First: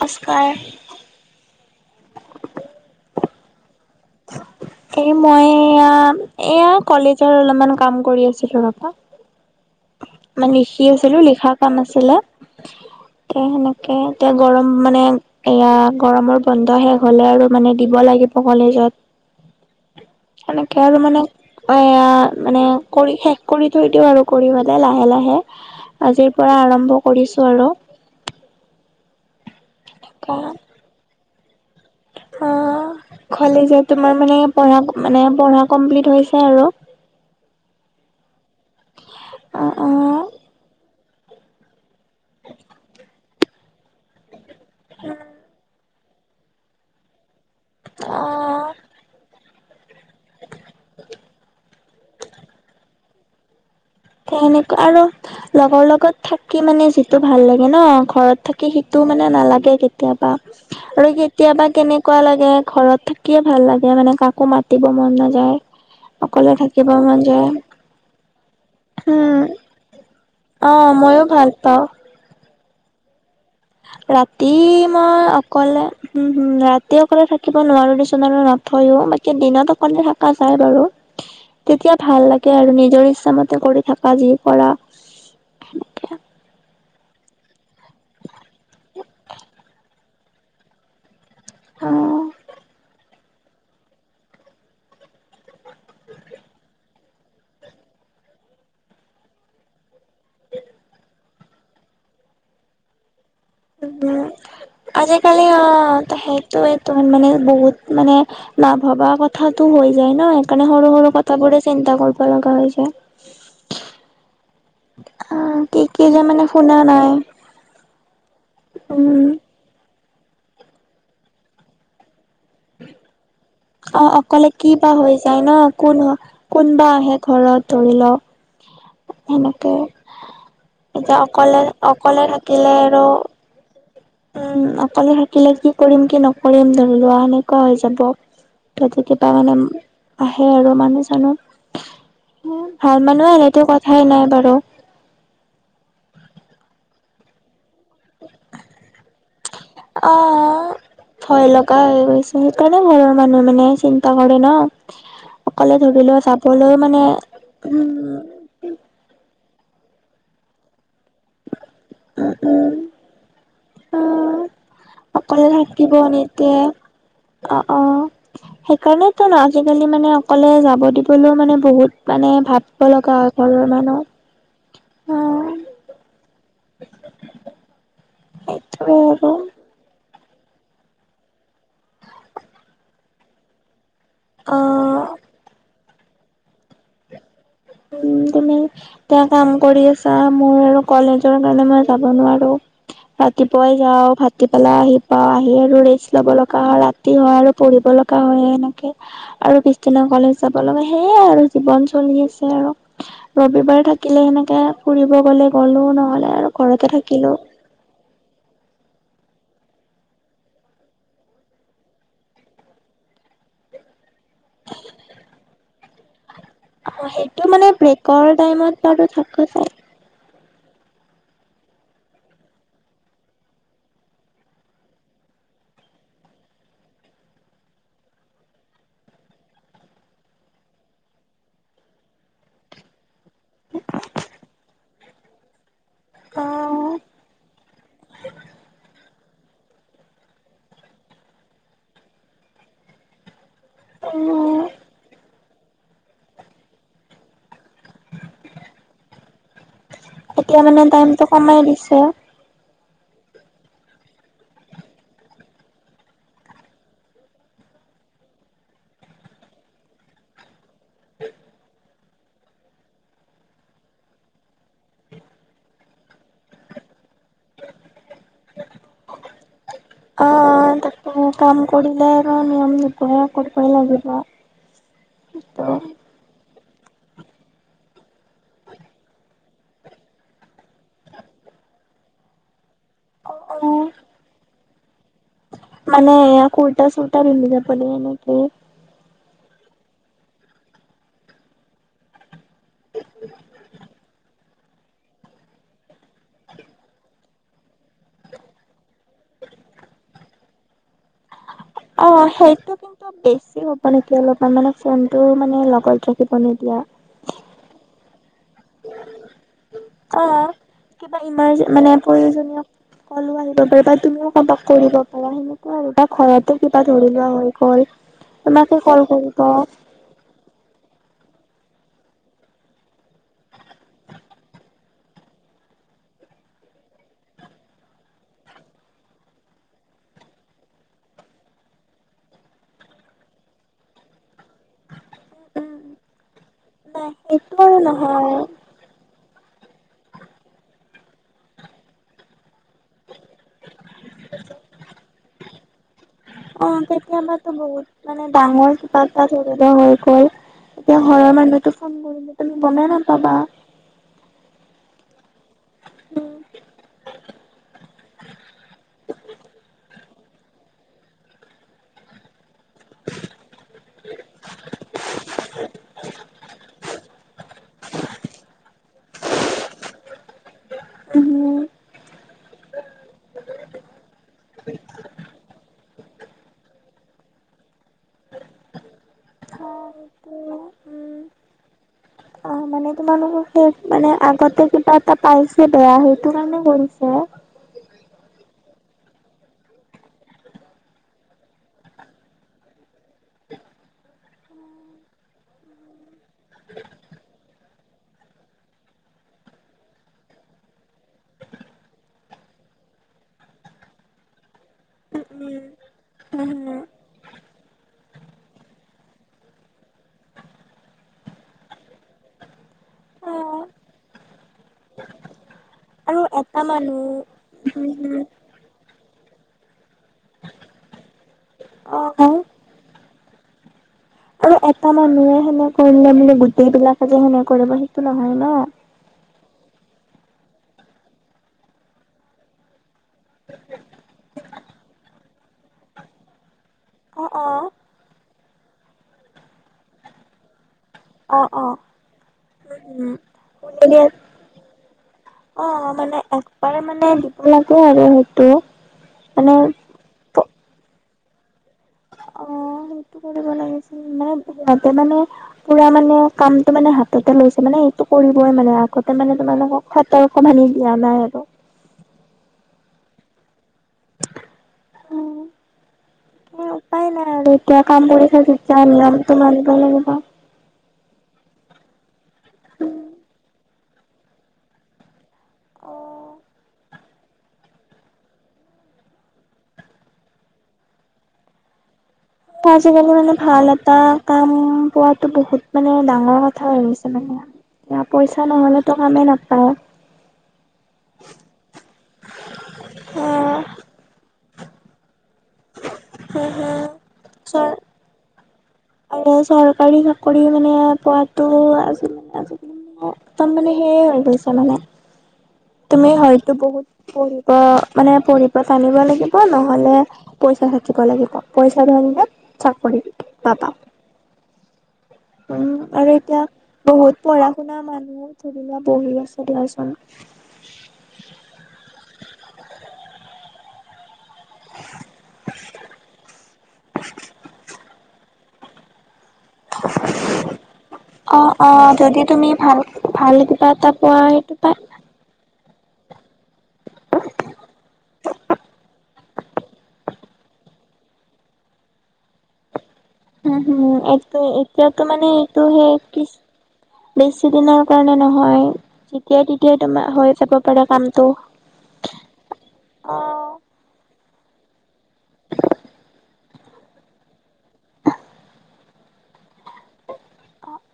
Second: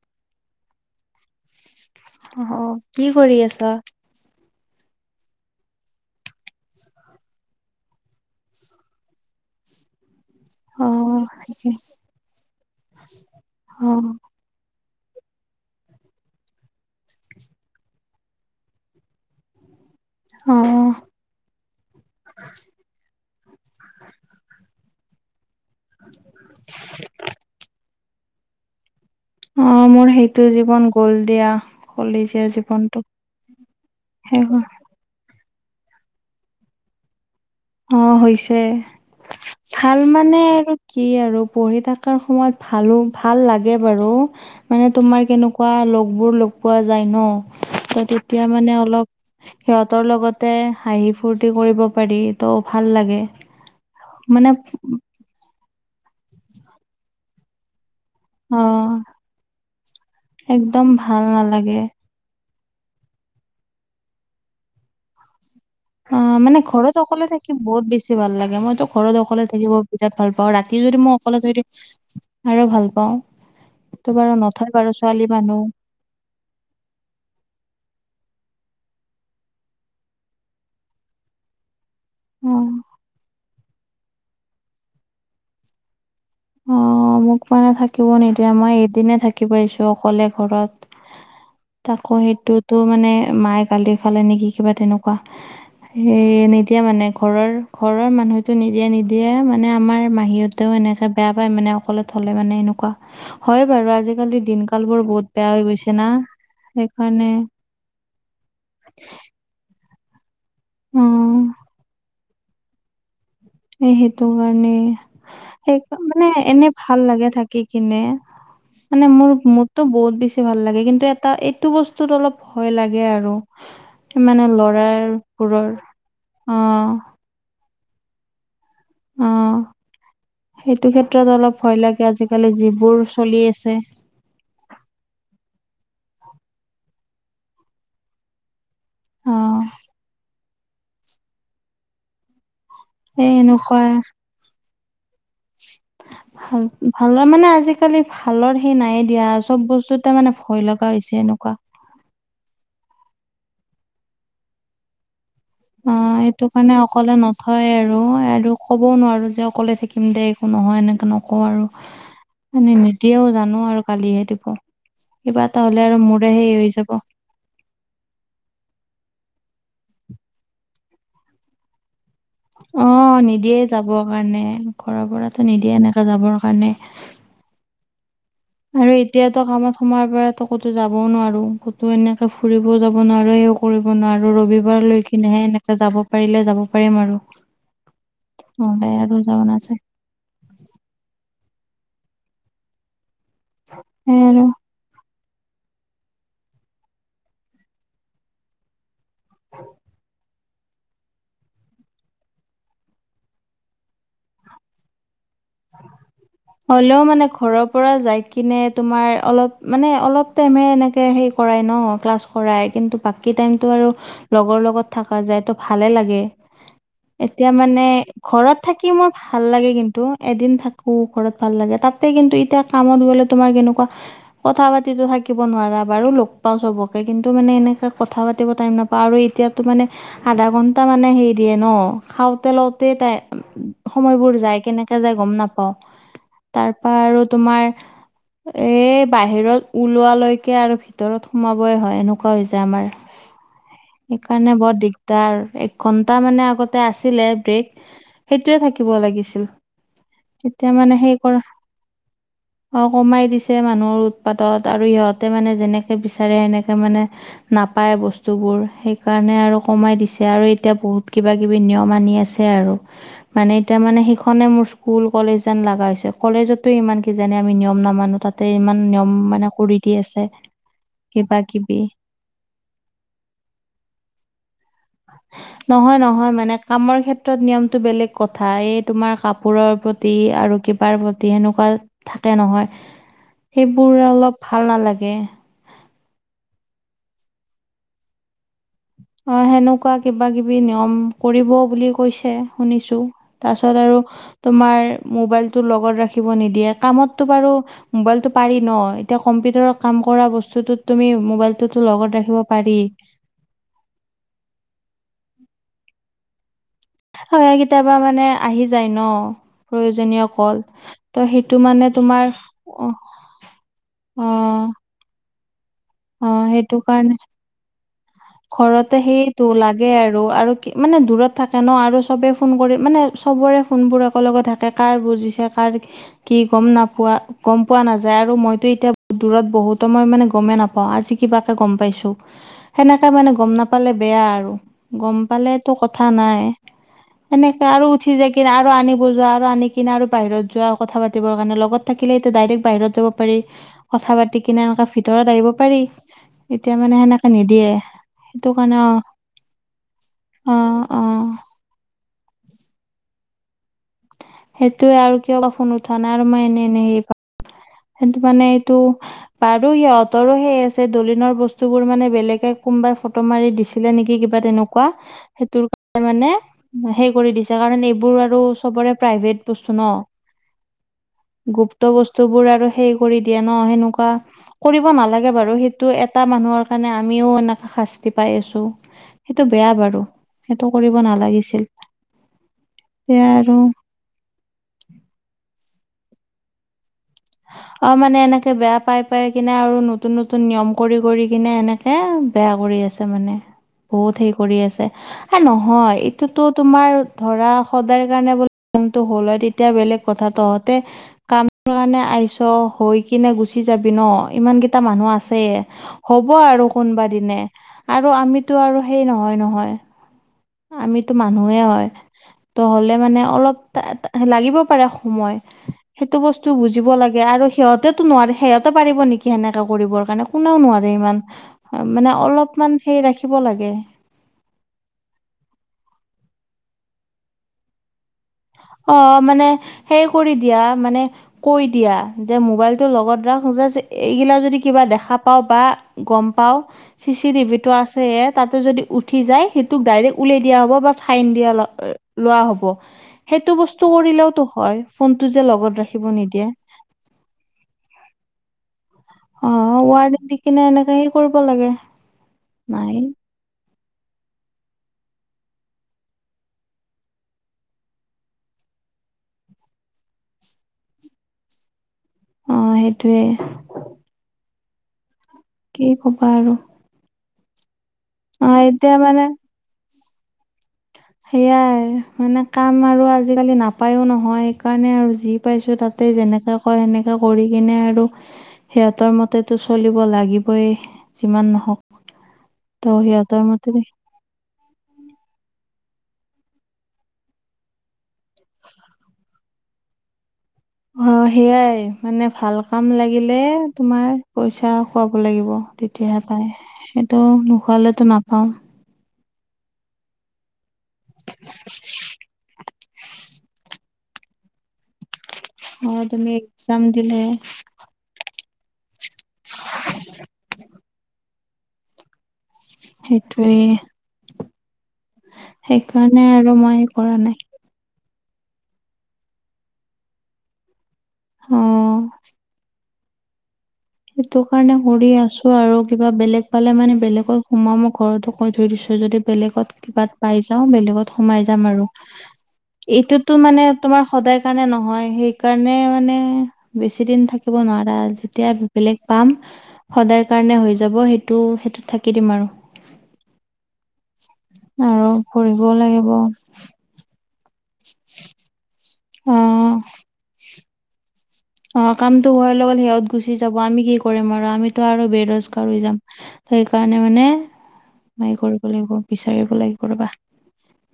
সচকাৰ। অঁ। কি কৰি আছ? এই মই এয়া এইয়া কলেজৰ অলমান কাম কৰি আছিলো ৰবা। মানে লিখি অ আছিলো, লিখা তাকে কাম আছিলে। তে অ সেনেকে তে। গৰম মানে এইয়া গৰমৰ বন্ধ শেষ হ'লে আৰু মানে দিব লাগিব কলেজত। [inaudible] অ সেনেকে আৰু মানে এয়া মানে কৰি শেষ কৰি থৈ দিও আৰু। [unintelligible] লাহে লাহে আজিৰ পৰা আৰম্ভ কৰিছো আৰু। অ, মোৰ সেইটো জীৱন গ'ল দিয়া। কলেজীয়া অ। জীৱনটো ঘলে যে তোমাৰ মানে শেষ হ'ল। পঢ়া মানে পঢ়া কমপ্লিট হৈছে আৰু। অ, হৈছে। ভাল মা মানে অ আৰু কি আৰু পঢ়ি থাকাৰ সময়ত ভালো ভাল লাগে বাৰু। মানে তোমাৰ কেনেকুৱা লগবোৰ লগ পোৱা যায় ন, ত' অ তেতিয়া অ মানে অলপ সিহঁতৰ লগতে হাঁহি ফূুৰ্তি কৰিব পাৰি। ত' ভাল লাগে। তে মানে সেনেকা আৰু। লগৰ লগত থাকি মানে যিটো ভাল লাগে ন, ঘৰত অ থাকি সেইটো মানে নালাগে কেতিয়াবা একদম আৰু ভাল কেতিয়াবা নালাগে কেনে কোৱা লাগে ঘৰত থাকিয়ে ভাল লাগে মানে কাকো মাতিব মন নাযায়। অ, অকলে মানে থাকিব ঘৰত মন অকলে যায় থাকি বহুত বেছি ভাল লাগে। মইতো ঘৰত উম অকলে থাকিব বিৰাট ভাল পাওঁ। অ ৰাতি যদি মই মইয়ো অকলে ভাল ধৰি পাওঁ। আৰু ভাল পাওঁ। ত বাৰু ৰাতি নথয় বাৰু ছোৱালী মই মানুহ অকলে উম হুম, ৰাতি অকলে থাকিব নোৱাৰো নিচিনা [unintelligible] নথৈও। বাকী দিনত অকলে থাকা যায় বাৰু। তেতিয়া ভাল অ লাগে আৰু নিজৰ ইচ্ছাামতে কৰি থাকা যি কৰা। অ, মোক মানে থাকিব নিদিয়ে। মই এদিনে থাকি পাইছো অকলে ঘৰত। অ তাকো সেইটোতো মানে মায়ে গালি খালে নেকি কিবা তেনেকুৱা। সে নিদিয়া মানে ঘৰৰ ঘৰৰ মানুহটো নিদিয়ে নিদিয়ে। মানে আমাৰ মাহিহতেও এনেকে বেয়া পায় মানে অকলে থলে মানে এনেকুৱা। হয় বাৰু উম, আজিকালি দিনকাল বোৰ বহুত আজিকালি বেয়া হৈ গৈছে অ', না [unintelligible] সেইটোটো সেইকাৰণে মান-মানে বহুত মানে নাভবা কথাটো হৈ যায় ন, সেইকাৰণে সৰু, সৰু অ কথাবোৰে চিন্তা কৰি ব লগা হৈছে। সেইটোকাৰণে অ কি সেই কি যে মানে এনে শুনা ভাল নাই লাগে থাকি কিনে। মানে উম মোৰ মোৰটো বহুত বেছি ভাল লাগে, কিন্তু এটা এইটো বচ তোত অলপ ভয় লাগে আৰু। অ', মানে অকলে কি বা ল'ৰাৰ হৈ যায় ন? বোৰৰ কোন অ কোনবা আহে ঘৰত ধৰি ল'। অ সেনেকে সেইটো এতিয়া ক্ষেত্ৰত অলপ অকলে, ভয় লাগে অকলে আজিকালি থাকিলে যিবোৰ আৰু। [unintelligible] আছে। উম, অকলে থাকিলে কি কৰিম, কি নকৰিম ধৰি লোৱা সেনেকুৱা হৈ যাব। ততে কিবা অ মানে আহে আৰু মানুহ, চানুহ। ভাল এই মানুহ আহিলেতো এনেকুৱা কথাই নাই বাৰু। হয়, ভালৰ মানে আজি কালি ভালৰ সেই নাই দিয়া চব বস্তুতে মানে ভয় লগা হৈছে এনেকুৱা। কা হৈ গৈছে সেইকাৰণে ঘৰৰ মানুহে মানে চিন্তা কৰে ন'। অকলে ধৰি লোৱা যাবলৈ মানে হয়, উম, আৰু, আৰু ক'বও নোৱাৰোঁ যে, অকলে থাকিম দে একো নহয়, এনেকে নকওঁ আৰু। উম, মানে নিদিয়েও জানোঁ আৰু গালিহে উম, দিব। কিবা অকলে এটা হ'লে থাকিব আৰু মোৰে নিদিয়ে সেই‌ [unintelligible] যাব। অ', অ', সেইকাৰণেতো ন' আজিকালি মানে অকলে যাব দিবলৈও মানে বহুত মানে ভাবিব লগা অ', হয় নিদিয়ে ঘৰৰ মানুহ। যাবৰ কাৰণে, ঘৰৰ পৰাতো অ', নিদিয়ে এনেকে যাবৰ কাৰণে। আৰু এতিয়াতো কামত সোমোৱাৰ পৰাতো ক'তো যাবওঁ নোৱাৰোঁ, ক'তো এনেকে ফুৰিবও যাব নোৱাৰোঁ এয়ো কৰিব নোৱাৰোঁ ৰবিবাৰ লৈ অ'। কিনেহে এনেকে যাব পাৰিলে যাব পাৰিম আৰু। উম, তুমি নহ'লে আৰু এতিয়া যাব কাম নাযায় কৰি আছ বা মোৰ আৰু কলেজৰ কাৰণে মই যাব নোৱাৰোঁ। ৰাতিপুৱাই যাওঁ, সেই আৰু ভাটি বেলা আহি পা আহি আৰু ৰেষ্ট ল'ব লগা হয়, ৰাতি হয়, আৰু পঢ়িব লগা হয়, এনেকে। আৰু পিছদিনা কলেজ যাব লাগে সেয়াই আৰু জীৱন চলি আছ হে আৰু ৰবিবাৰ থাকিলে সেনেকে ফুৰিব গ'লে গ'লো নহ'লে আৰু ঘৰতে হ'লেও মানে থাকিলো। ঘৰৰ পৰা যায় কিনে তোমাৰ অলপ মানে অলপ টাইমে এনেকে সে কৰাই ন' ক্লাছ। কৰাই কিন্তু বাকী টাইমটো আৰু লগৰ লগত থাকা যায়তো ভালে লাগে। সেইটো এতিয়া মানে ব্ৰেকৰ ঘৰত টাইমত থাকি বাৰু মোৰ থাকো ভাল চাই লাগে কিন এদিন থাকোঁ ঘৰত ভাল লাগে, তাতে কিন্তু এতিয়া কামত গ'লে তোমাৰ কেনেকুৱা কথা পাতিতো থাকিব নোৱাৰা, বাৰু লগ পাওঁ চবকে কিন্তু মানে এনেকে কথা পাতিব টাইম না পা আৰু এতিয়াতো মানে আধা ঘন্টা মানে হেৰি দিয়ে ন' খাওঁতে, লওঁতে টাই উ সময়বোৰ যায় কেনে কে যায় গম নাপাওঁ তাৰ অ', পৰা আৰু তোমাৰ এ বাহিৰত ওলোৱালৈকে আৰু ভিতৰত সোমাবই হয়, এনেকুৱা হৈ যায় আমাৰ। [inaudible] সেইকাৰণে বৰ দিগদাৰ, একঘন্টা মানে আগতে আছিলে ব্ৰেক। সেইটোয়ে থাকিব লাগিছিল, এতিয়া মানে সেই টাইমটো কৰা কমাই দিছে। অ', কমাই দিছে মানুহৰ উৎপাতত, আৰু ইহঁতে মানে যেনেকে বিচাৰে সেনেকে মানে নাপায় বস্তুবোৰ সেইকাৰণে আৰু কমাই দিছে, আৰু এতিয়া বহুত কিবা কিবি নিয়ম আনি আছ হে আৰু মানে এতিয়া মানে সিখনে মোৰ স্কুল কলেজ যেন লাগা হৈছে। কলেজতো ইমান কি জানে আমি নিয়ম নামানো, তাতে ইমান নিয়ম মানে কৰি দি আছে অ', তাকে কিবা কাম কিবি। কৰিলে নিয়ম প্ৰায় ক কৰিব লাগিব অ', নহয় নহয় মানে, কামৰ ক্ষেত্ৰত নিয়মটো বেলেগ কথা এ তোমাৰ কাপোৰৰ প্ৰতি আৰু কিবাৰ প্ৰতি সেনেকুৱা থাকে নহয় সেইবোৰে অলপ ভাল নালাগে। মানে এয়া কুৰতা চুৰটা পিন্ধি যাব দিয়ে নেকি অঁ সেনেকুৱা কিবা কিবি নিয়ম কৰিব বুলি কৈছে শুনিছো তাৰ পাছত আৰু, তোমাৰ মোবাইলতটো লগত ৰাখিব নিদিয়ে। কামততো বাৰু মোবাইলতটো পাৰি ন এতিয়া কম্পিউটাৰত কাম কৰা বস্তুটোত তুমি মোবাইল, অঁ সেইটো কিন্তু বেছি হ'ব হ'ব নেকি অলপমান মানে ফোনটো মানে লগত ৰাখিব নিদিয়া হয় হয় কেতিয়াবা মানে আহি যায় ন। প্ৰয়োজনীয় অ', কল কিবা ত' সেইটো ইমাৰজে মানে তোমাৰ প্ৰয়োজনীয় কলো আহিব পাৰা বা তুমিও অ কাবাক কৰিব পাৰা সেনেকুৱা আৰু বা অ ঘৰতো সেইটো কিবা ধৰি কাৰণে লোৱা হৈ গল। তোমাকে ঘৰতে কল কৰিব সেইটো লাগে আৰু আৰু, কি মানে দূৰত থাকে ন, আৰু চবেই ফোন কৰি মানে চবৰে ফোনবোৰ একেলগে থাকে কাৰ বুজিছে কাৰ কি কি গম নাপোৱা, গম পোৱা নাযায় আৰু মইতো এতিয়া দূৰত বহুত সময় মানে গমেই নাপাওঁ, আজি কিবাকে গম পাইছো। সেনেকে মানে গম নাপালে বেয়া আৰু গম পালে তটো উম, কথা নাই, নাই সেইটো এনেকে আৰু উঠি যায় নহয়। কি? আৰু আনিব যোৱা আৰু আনি কিনে আৰু বাহিৰত যোৱা কথা পাতিৰ কাৰণে লগত থাকিলে এইটো ডাইৰেক্ট বাহিৰত যাব পাৰি কথা পাতি কিনে এনেকা ভিতৰত আহিব পাৰি। অ এতিয়া মানে সেনেকে নিদিয়ে কেতিয়াবাতো বহুত মানে সেইটো ডাঙৰ কাৰণে অ কিবা এটা ধৰি ল হৈ গ'ল। অ এতিয়া অ ঘৰৰ মানুহটো ফোন কৰি তুমি গমেই নাপাবা্ সেইটো আৰু কিয় ক ফোন উঠা নাই আৰু উম মই এনে এনেই হে পা সেইটো মানে এইটো বাৰো সিহঁতৰো সেই আছে দলিনৰ বস্তুবোৰ মানে বেলেগে কোনবাই ফটো মাৰি দিছিলে নেকি? কিবা তেনেকুৱা সেইটো কাৰ মানে সেই কৰি দিছে কাৰণ এইবোৰ আৰু চবৰে প্ৰাইভেট বস্তু ন উম গুপ্ত বস্তু বস্তুবোৰ আৰু সেৰি কৰি দিয়া ন সেনেকুৱা। কৰিব নালাগে বাৰু সেইটো এটা মানুহৰ কাৰণে আমিও এনেকৈ শাস্তি পাই আছোঁ। সেইটো বেয়া বাৰু সেইটো কৰিব নালাগিছিল। অ মানে এতিয়া তোমালোকৰ আৰু শেষ মানে আগতে কিবা এটা পাইছে বেয়া সেইটো কাৰণে কৰিছে অ মানে এনেকে বেয়া পাই পাই কিনে আৰু নতুন নতুন নিয়ম কৰি কৰি কিনে এনে এ বেয়া কৰি আছে মানে বহুত হেই কৰি আছে আ নহয় এইটোতো তোমাৰ ধৰা সদায় কাৰণে বোলে হল হয় তে তেতিয়া বেলেগ কথা তহতে কামৰ কাৰণে আহি আহিছো হৈ কিনে গুচি যাবি ন ইমানকেইটা মানুহ উম আছে হ'ব আৰু উম হম কোনোবা দিনে আৰু আমিতো আৰু সেই নহয় নহয় আমিতো মানুহে হয় ত হ'লে মানে অ অলপ লাগিব পাৰে সময় সেইটো আৰু বস্তু এটা বুজি মানুহ আৰু হম সিহঁতেতো হম নোৱাৰে সিহঁতে পাৰিব নেকি সেনেকা কৰিবৰ কাৰণে কোনেও নোৱাৰে ইমান অ মানে অলপমান সে ৰাখিব লাগে আৰু এটা মানুহে সেনে কৰিলে মানে গোটেই বিলাকে যে সেনে কৰিব সেইটো নহয় ন অ', মানে সেই কৰি দিয়া মানে কৈ দিয়া যে মোবাইলটো লগত ৰাখ, [unintelligible] এইগিলা যদি কিবা দেখা পাওঁ বা গম পাও চি অ চি অ টিভিটো আছে হে তাতে যদি উঠি যায় সেইটোক ডাইৰেক্ট উলিয়াই দিয়া হ'ব বা ফাইন অ দিয়া অ লোৱা হব, উম সেইটো বস্তু উম কৰিলেওতো হয় ফোনটো যে লগত ৰাখিব নিদিয়ে। হলে মানে দিব লাগে আৰু সেইটো। মানে অ', ৱাৰডেন দি কিনে এনেকে সেই কৰিব লাগে। নাইন [unintelligible] তাতে মানে পুৰা মানে কামটো মানে হাততে লৈছে, মানে এইটো কৰিবই মানে আগতে মানে তোমালোকক সতৰ্ক বাণী দিয়া নাই আৰু। অ', সেইটোৱে। [unintelligible] কি ক'বা আৰু। উপাই নাই আৰু এতিয়া কাম কৰিছা অ যেতিয়া এতিয়া মানে নিয়মতো মানিব লাগিব। সেয়াই মানে কাম আৰু আজিকালি নাপায়ো নহয় সেইকাৰণে আৰু যি পাইছো তা তে যেনেকা কয় সেনেকা কৰি কিনে আৰু সিহঁতৰ মতেতো চলিব লাগিবই, যিমান নহওক। ত আজি কালি মানে সিহঁতৰ ভাল মতে এটা কাম পোৱাতো বহুত মানে ডাঙৰ কথা হৈ গৈছে মানে। এয়া পইচা নহ'লেতো কামেই নাপায়। অ', সেয়াই মানে ভাল কাম লাগিলে নাপায়। তোমাৰ পইচা খোৱাব লাগিব। তেতিয়া হম পাই, হম সেইটো চৰ নোখোৱালেতো নাপাও। আৰু চৰকাৰী চাকৰি মানে পোৱাটো আজি [unintelligible] সেই হৈ গৈছে মানে। অ তুমি হয়তো এক্জাম বহুত দিলে পঢ়িব, মানে পঢ়ি টানিব লাগিব, নহলে পইচা থাকিব লাগিব পইচা [unintelligible] চাকৰি সেইটোৱে পাবা। উম আৰু সেইকাৰণে এতিয়া মই কৰা বহুত নাই পঢ়া শুনা মানুহ ধৰি লোৱা বহি আছে দিয়াচোন। উম। সেইটো কাৰণে কৰি আছো আৰু কিবা বেলেগ পালে মানে বেলেগত সোমোৱা ম ঘৰতো কৈ থৈ দিছো যদি বেলেগত কিবাত পাই যাও বেলেগত অ সোমাই যাম অ আৰু। যদি তুমি ভাল ভাল এইটোততো মানে কিবা এটা তোমাৰ পোৱা সদায় সেইটো সেইকাৰণে পাই নহয়, সেইকাৰণে মানে বেছি দিন থাকিব নোৱাৰা যেতিয়া বেলেগ পাম, সদায় কাৰণে হৈ যাব। সেইটো সেইটোত থাকি দিম আৰু। উম হুম, এটো এতিয়াতো আৰু মানে পঢ়িব এইটো সেই লাগিব [unintelligible] দুদিনৰ কাৰণে নহয়, অ যেতিয়াই তেতিয়াই তোমাৰ হৈ যাব পাৰে কামটো। অ', কামটো হোৱাৰ লগত সিহঁত অ গুচি যাব আমি কি কৰিম আৰু আমিতো আৰু বেৰজগাৰ হৈ যাম। সেইকাৰণে মানে এই কৰিব লাগিব, বিচাৰিব লাগিব ৰ'বা।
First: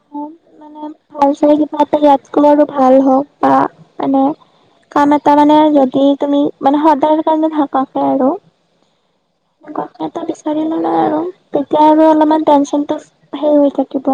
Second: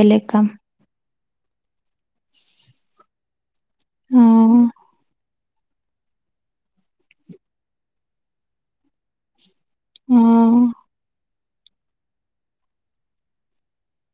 বেলেগ কাম। মানে ভাল [unintelligible] কিবা এটা ইয়াতকৈ আৰু ভাল হওক বা মানে অ', কাম এট তাৰ মানে যদি তুমি, মানে সদায় কাৰণে থাকাকে আৰু। কথা এটা বিচাৰি অ', ল'লে আৰু তেতিয়া আৰু অলপমান টেনচনটো হে হৈ থাকিব।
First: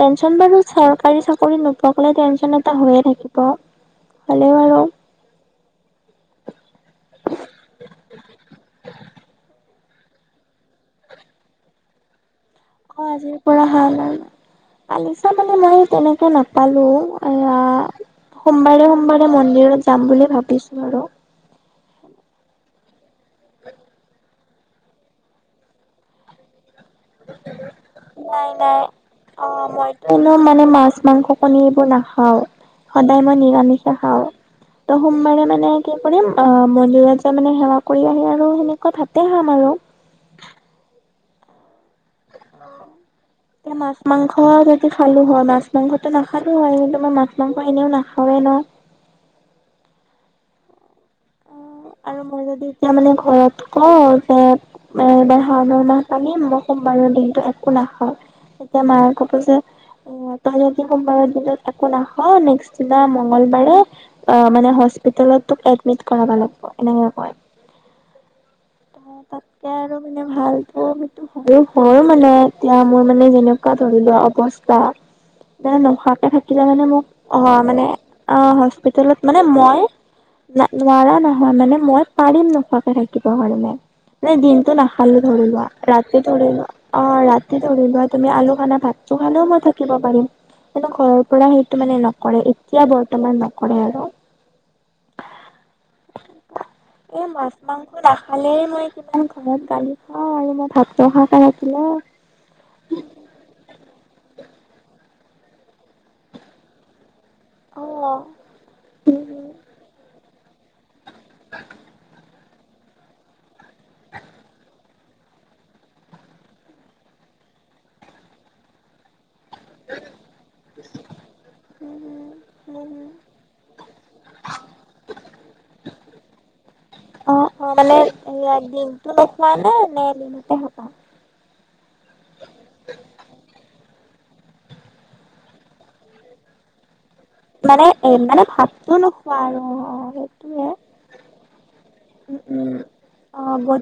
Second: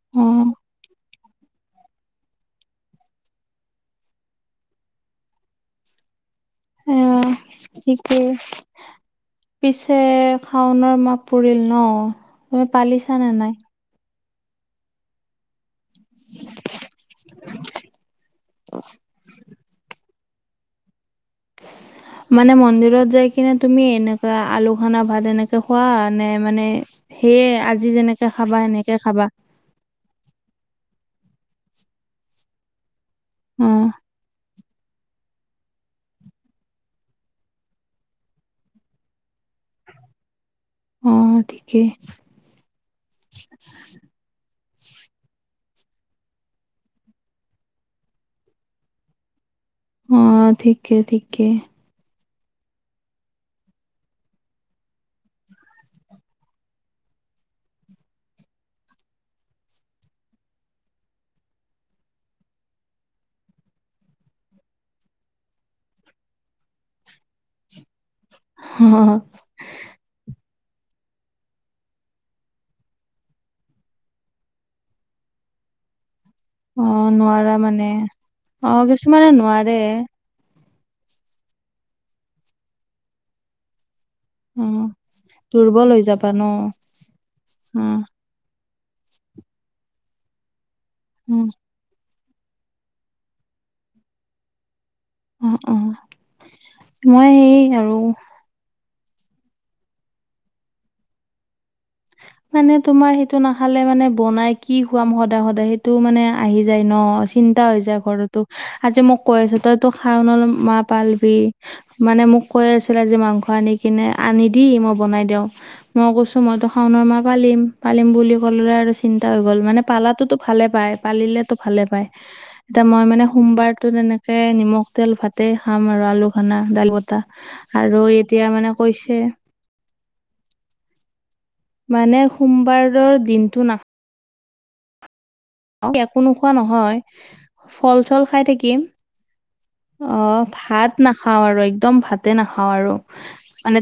টেনচন অ', বাৰু চৰকাৰী চাকৰি নুপ অকলে টেঞ্চন এটা হৈয়ে থাকিব। হ'লেওঁ আৰু এহ তাকে, পিছে শাওঁনৰ মাহ পৰিল ন? তুমি অ' পালিছানে আজিৰ নাই পৰা শাওঁনৰ মাহ, পালিছা মানে মই তেনেকে নাপালো। এইয়া সোমবাৰে সোমবাৰে মন্দিৰত যাম বুলি ভাবিছো আৰু। হয়। মানে মন্দিৰত যাই কিনে তুমি এনেকুৱা আলু সনা ভাত এনেকে খোৱা নে, মানে সেয়ে আজি যেনেকে খাবা সেনেকে খাবা? কোনো মানে মাছ মাংস কণী এইবোৰ নাখাওঁ, সদায় মই অ', নিৰামিষে খাওঁ। ত' সোমবাৰে মানে কি কৰিম অ' মন্দিৰত যে মানে সেৱা কৰি আহি আৰু সেনেকুৱা ভাতে খাম আৰু। অ' ঠিকেই। এতিয়া মাছ মাংস যদি খালোঁ হয়, মাছ মাংসটো নাখালোঁ হয়, কিন্তু মই মাছ মাংস এনেও নাখাওঁয়ে ন। অ' ঠিকে ঠিকে। আৰু মই যদি এতিয়া মানে ঘৰত কওঁ, যে এ এইবাৰ শাওঁণ মাহ পালিম মই সোমবাৰৰ দিনতটো একো নাখাওঁ। তেতিয়া মায়ে ক'ব যে অ' তই যদি সোমবাৰৰ দিনত একো নাখাৱ, নেক্স দিনা মংগলবাৰে অ' মানে হস্পিতেল তোক এডমিট কৰাব লাগিব এনেকে কয়। অ', তাতকে আৰু মানে ভাল প্ৰম সেইটো আৰু হয় মানে এতিয়া মোৰ মানে যেনেকুৱা ধৰি লোৱা অৱস্থা। মানে নোখোৱাকে থাকিলে মানে মোক অ' নোৱাৰা অ' মানে অ' কিছুমানে হস্পিতেলত মানে নোৱাৰে মই ন নোৱাৰা নহয়, মানে মই পাৰিম নোখোৱাকে থাকিব কাৰণে নাই দিনটো অ', নাখালো ধৰি লোৱা, দুৰ্বল হৈ ৰাতি যাবা ন ধৰি লোৱা অ' ৰাতি ধৰি অ', লোৱা। তুমি আলু সনা ভাতটো খালেও মই থাকিব পাৰিম। কিন্তু ঘৰৰ পৰা অ', মানে নকৰে এতিয়া বৰ্তমান নকৰে আৰু। অ', অ'। এই মই মাছ সেই মাংস আৰু নাখ খালেই মই কিমান ঘৰত গালি খাওঁ, আৰু মই ভাত নোখোৱাকে থাকিলে মানে তোমাৰ সেইটো নাখালে মানে বনাই কি খুৱাম সদায় সদায় সেইটো মানে আহি যায় ন। চিন্তা হৈ অ উম যায় ঘৰটো, আজি হুম মোক কৈ আছে তই তো শাওঁণৰ মাহ পালি বি। মানে মোক কৈ আছিলে যে মাংস আনি কিনে আনি দি মই বনাই দিওঁ। মই কৈছো মইতো শাওঁণৰ মাহ পালিম। পালিম বুলি ক'লো আৰু চিন্তা হৈ গ'ল, মানে পালাতোতো ভালে পায় পালিলেতো ভালে হুম পায়। হুম এতিয়া হুম মই হুম মানে সোমবাৰতো তেনেকে নিমখ তেল ভাতেই খাম আৰু আলু খানা দাইল বতা। অ আৰু এতিয়া মানে কৈছে ভ নে এ নি মতে হকা [unintelligible] মানে সোমবাৰৰ দিনটো নাখ একো নোখোৱা নহয়। মানে ফল এ চল খাই মানে থাকিম, ভাতটো নোখোৱা আৰু অ' সেইটোৱে। ভাত নাখাওঁ আৰু একদম ভাত তে উম নাখাওঁ উম আৰু। অ বহুত মানে